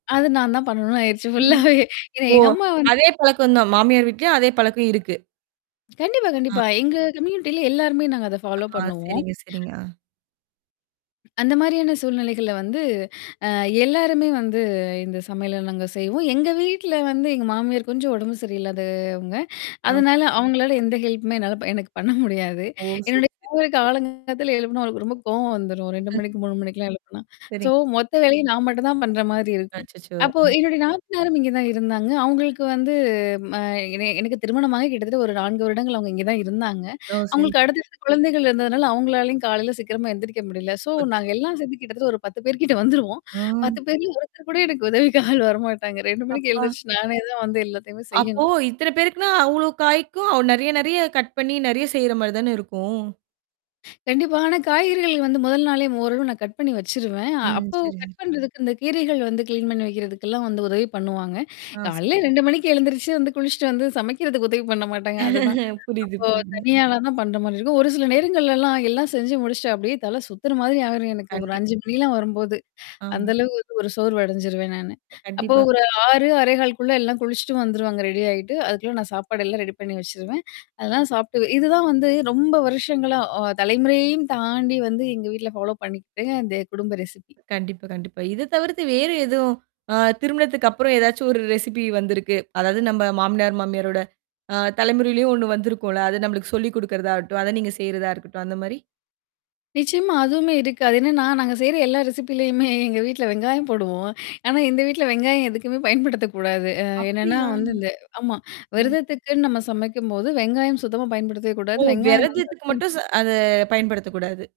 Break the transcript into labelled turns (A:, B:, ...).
A: அது நான் தான் பண்ணணும்னு ஆயிருச்சு.
B: ம்.
A: ஃபுல்லாவே ஏன்னா
B: ஓ!
A: எங்க அம்மா வந்து
B: அதே பழக்கம் தான். மாமியார் வீட்லயும் அதே பழக்கம் இருக்கு.
A: கண்டிப்பா,
B: ஆ.
A: கண்டிப்பா. எங்க கம்யூனிட்டில எல்லாருமே நாங்க அத ஃபாலோ
B: ஆ
A: பண்ணுவோம்.
B: சரிங்க, சரிங்க. ஆ.
A: அந்த மாரியான சூழ்நிலைகள்ல வந்து அ எல்லாருமே வந்து இந்த சமையல நாங்க செய்வோம். எங்க வீட்ல வந்து எங்க மாமியார் கொஞ்சம் உடம்பு சரியில்லாதவங்க.
B: ஆ.
A: அதனால அவங்களால எந்த ஹெல்ப்மே என்னால எனக்கு பண்ண முடியாது.
B: ஓ! சரி
A: என்னுடைய
B: [unintelligible]
A: கணவருக்கு காலங்கத்தால எழுப்பனா அவக்கு ரொம்ப கோவம் வந்துரும் 2
B: ம்.
A: மணிக்கு, 3 மணிக்கெல்லாம் எழுப்பனா. சோ
B: சரிங்க.
A: மொத்த வேலைய நான் மட்டும் தான் பண்ற மாரி இருக்கும்.
B: அச்சச்சோ!
A: அப்போ
B: அ.
A: என்னுடைய நாத்தனாரும் இங்கே தான் இருந்தாங்க. அவங்களுக்கு வந்து அ என எனக்கு திருமணமாக கிட்டத்தட்ட ஒரு 4 வருடங்கள் அவுங்க இங்கே தான் இருந்தாங்க.
B: ஓ! சரி.
A: அவங்களுக்கு அடுத்தடுத்த குழந்தைகள் இருந்ததுனால அவுங்களாலயும் காலையில சீக்கிரமா எந்திரிக்க முடியல. சோ நாங்க
B: அச்சச்சோ!
A: எல்லாம் சேந்து கிட்டத்தட்ட ஒரு 10 பேர் கிட்ட வந்துருவோம்.
B: ஓ.
A: 10 பேர்ல ஒருத்தர் கூட எனக்கு உதவி ஆள் வரமாட்டாங்க. 2 மணிக்கு
B: அப்பா!
A: எழுந்திரிச்சு நானே தான் வந்து எல்லாத்தையுமே
B: அப்போ
A: செய்யணும்.
B: இத்தன பேருக்குன்னா அவ்ளோ காய்க்கும் அவ நெறைய நெறைய கட் பண்ணி நெறைய செய்ற மாரி தானே இருக்கும்.
A: கண்டிப்பா. ஆனா காய்கறிகள் வந்து 1 நாளே ஓரளவு நான் கட் பண்ணி வச்சுருவேன்.
B: ம்.
A: அப்போ
B: சரிங்க.
A: கட் பண்றதுக்கு இந்த கீரைகள் வந்து கிளீன் பண்ணி வைக்கிறதுக்கெல்லாம் வந்து உதவி பண்ணுவாங்க.
B: ஆ சரி.
A: காலையில 2 மணிக்கு எழுந்திரிச்சு வந்து குளிச்சுட்டு வந்து சமைக்கிறதுக்கு உதவி பண்ண மாட்டாங்க. அதுதான் அப்போ
B: புரியுது, புரியுதுங்க.
A: தனி ஆளா தான் பண்ற மாரி இருக்கும். ஒரு சில நேரங்கள்லலாம் எல்லாம் செஞ்சு முடிச்சுட்டு அப்டியியே தல சுத்துற மாதிரி ஆயிரும். எனக்கு ஒரு
B: கண்டிப்
A: 5 மணிலாம் வரும்போது.
B: ஆ.
A: அந்த அளவுக்கு வந்து ஒரு சோர்வு அடைஞ்சுருவேன் நானு. அப்போ
B: கண்டிப்பா.
A: ஒரு 6, 6.15 குள்ள எல்லாம் குளிச்சுட்டும் வந்துருவாங்க ரெடி ஆயிட்டு. அதுக்குள்ள நான் சாப்பாடு எல்லாம் ரெடி பண்ணி வச்சுருவேன். அதெல்லாம் சாப்பட்டு இதுதான் வந்து ரொம்ப வருஷங்களா அ தலைமுறையையும் தாண்டி வந்து எங்க வீட்ல ஃபாலோ பண்ணிக்கிட்ட. இந்த குடும்ப ரெசிபி.
B: கண்டிப்பா, கண்டிப்பா. இத தவிர்த்து வேறு எதுவும் அ திருமணத்துக்கு அப்புறம் ஏதாச்சும் ஒரு ரெசிபி வந்திருக்கு. அதாவது நம்ம மாமினியார், மாமியாரோட ஆ தலைமுறையிலயும் ஒண்ணு வந்திருக்கும்ல. அத நம்மளுக்கு சொல்லிக் குடுக்குறதாாகட்டும். அத நீங்க செய்றதா இருக்கட்டும் அந்த மாரி.
A: நிச்சியமா. அதுவுமே இருக்கு. என்னன்னா, நாங்க செய்ற எல்லா ரெசிபிலயுமே எங்க வீட்ல வெங்காயம் போடுவோம். ஆனா, இந்த வீட்ல வெங்காயம் எதுக்குமே பயன்படுத்தக்கூடாது. அ என்னன்னா
B: அப்டியா?
A: வந்து இந்த ஆமா
B: அ.
A: விரதத்துக்குன்னு நம்ம சமைக்கும்போது, வெங்காயம் சுத்தமா பயன்படுத்தவே
B: ஓ!
A: கூடாது. வெங்காயம் வந்து
B: விரதத்துக்கு
A: [unintelligible]
B: மட்டும் ச அத பயன்படுத்தக்கூடாது.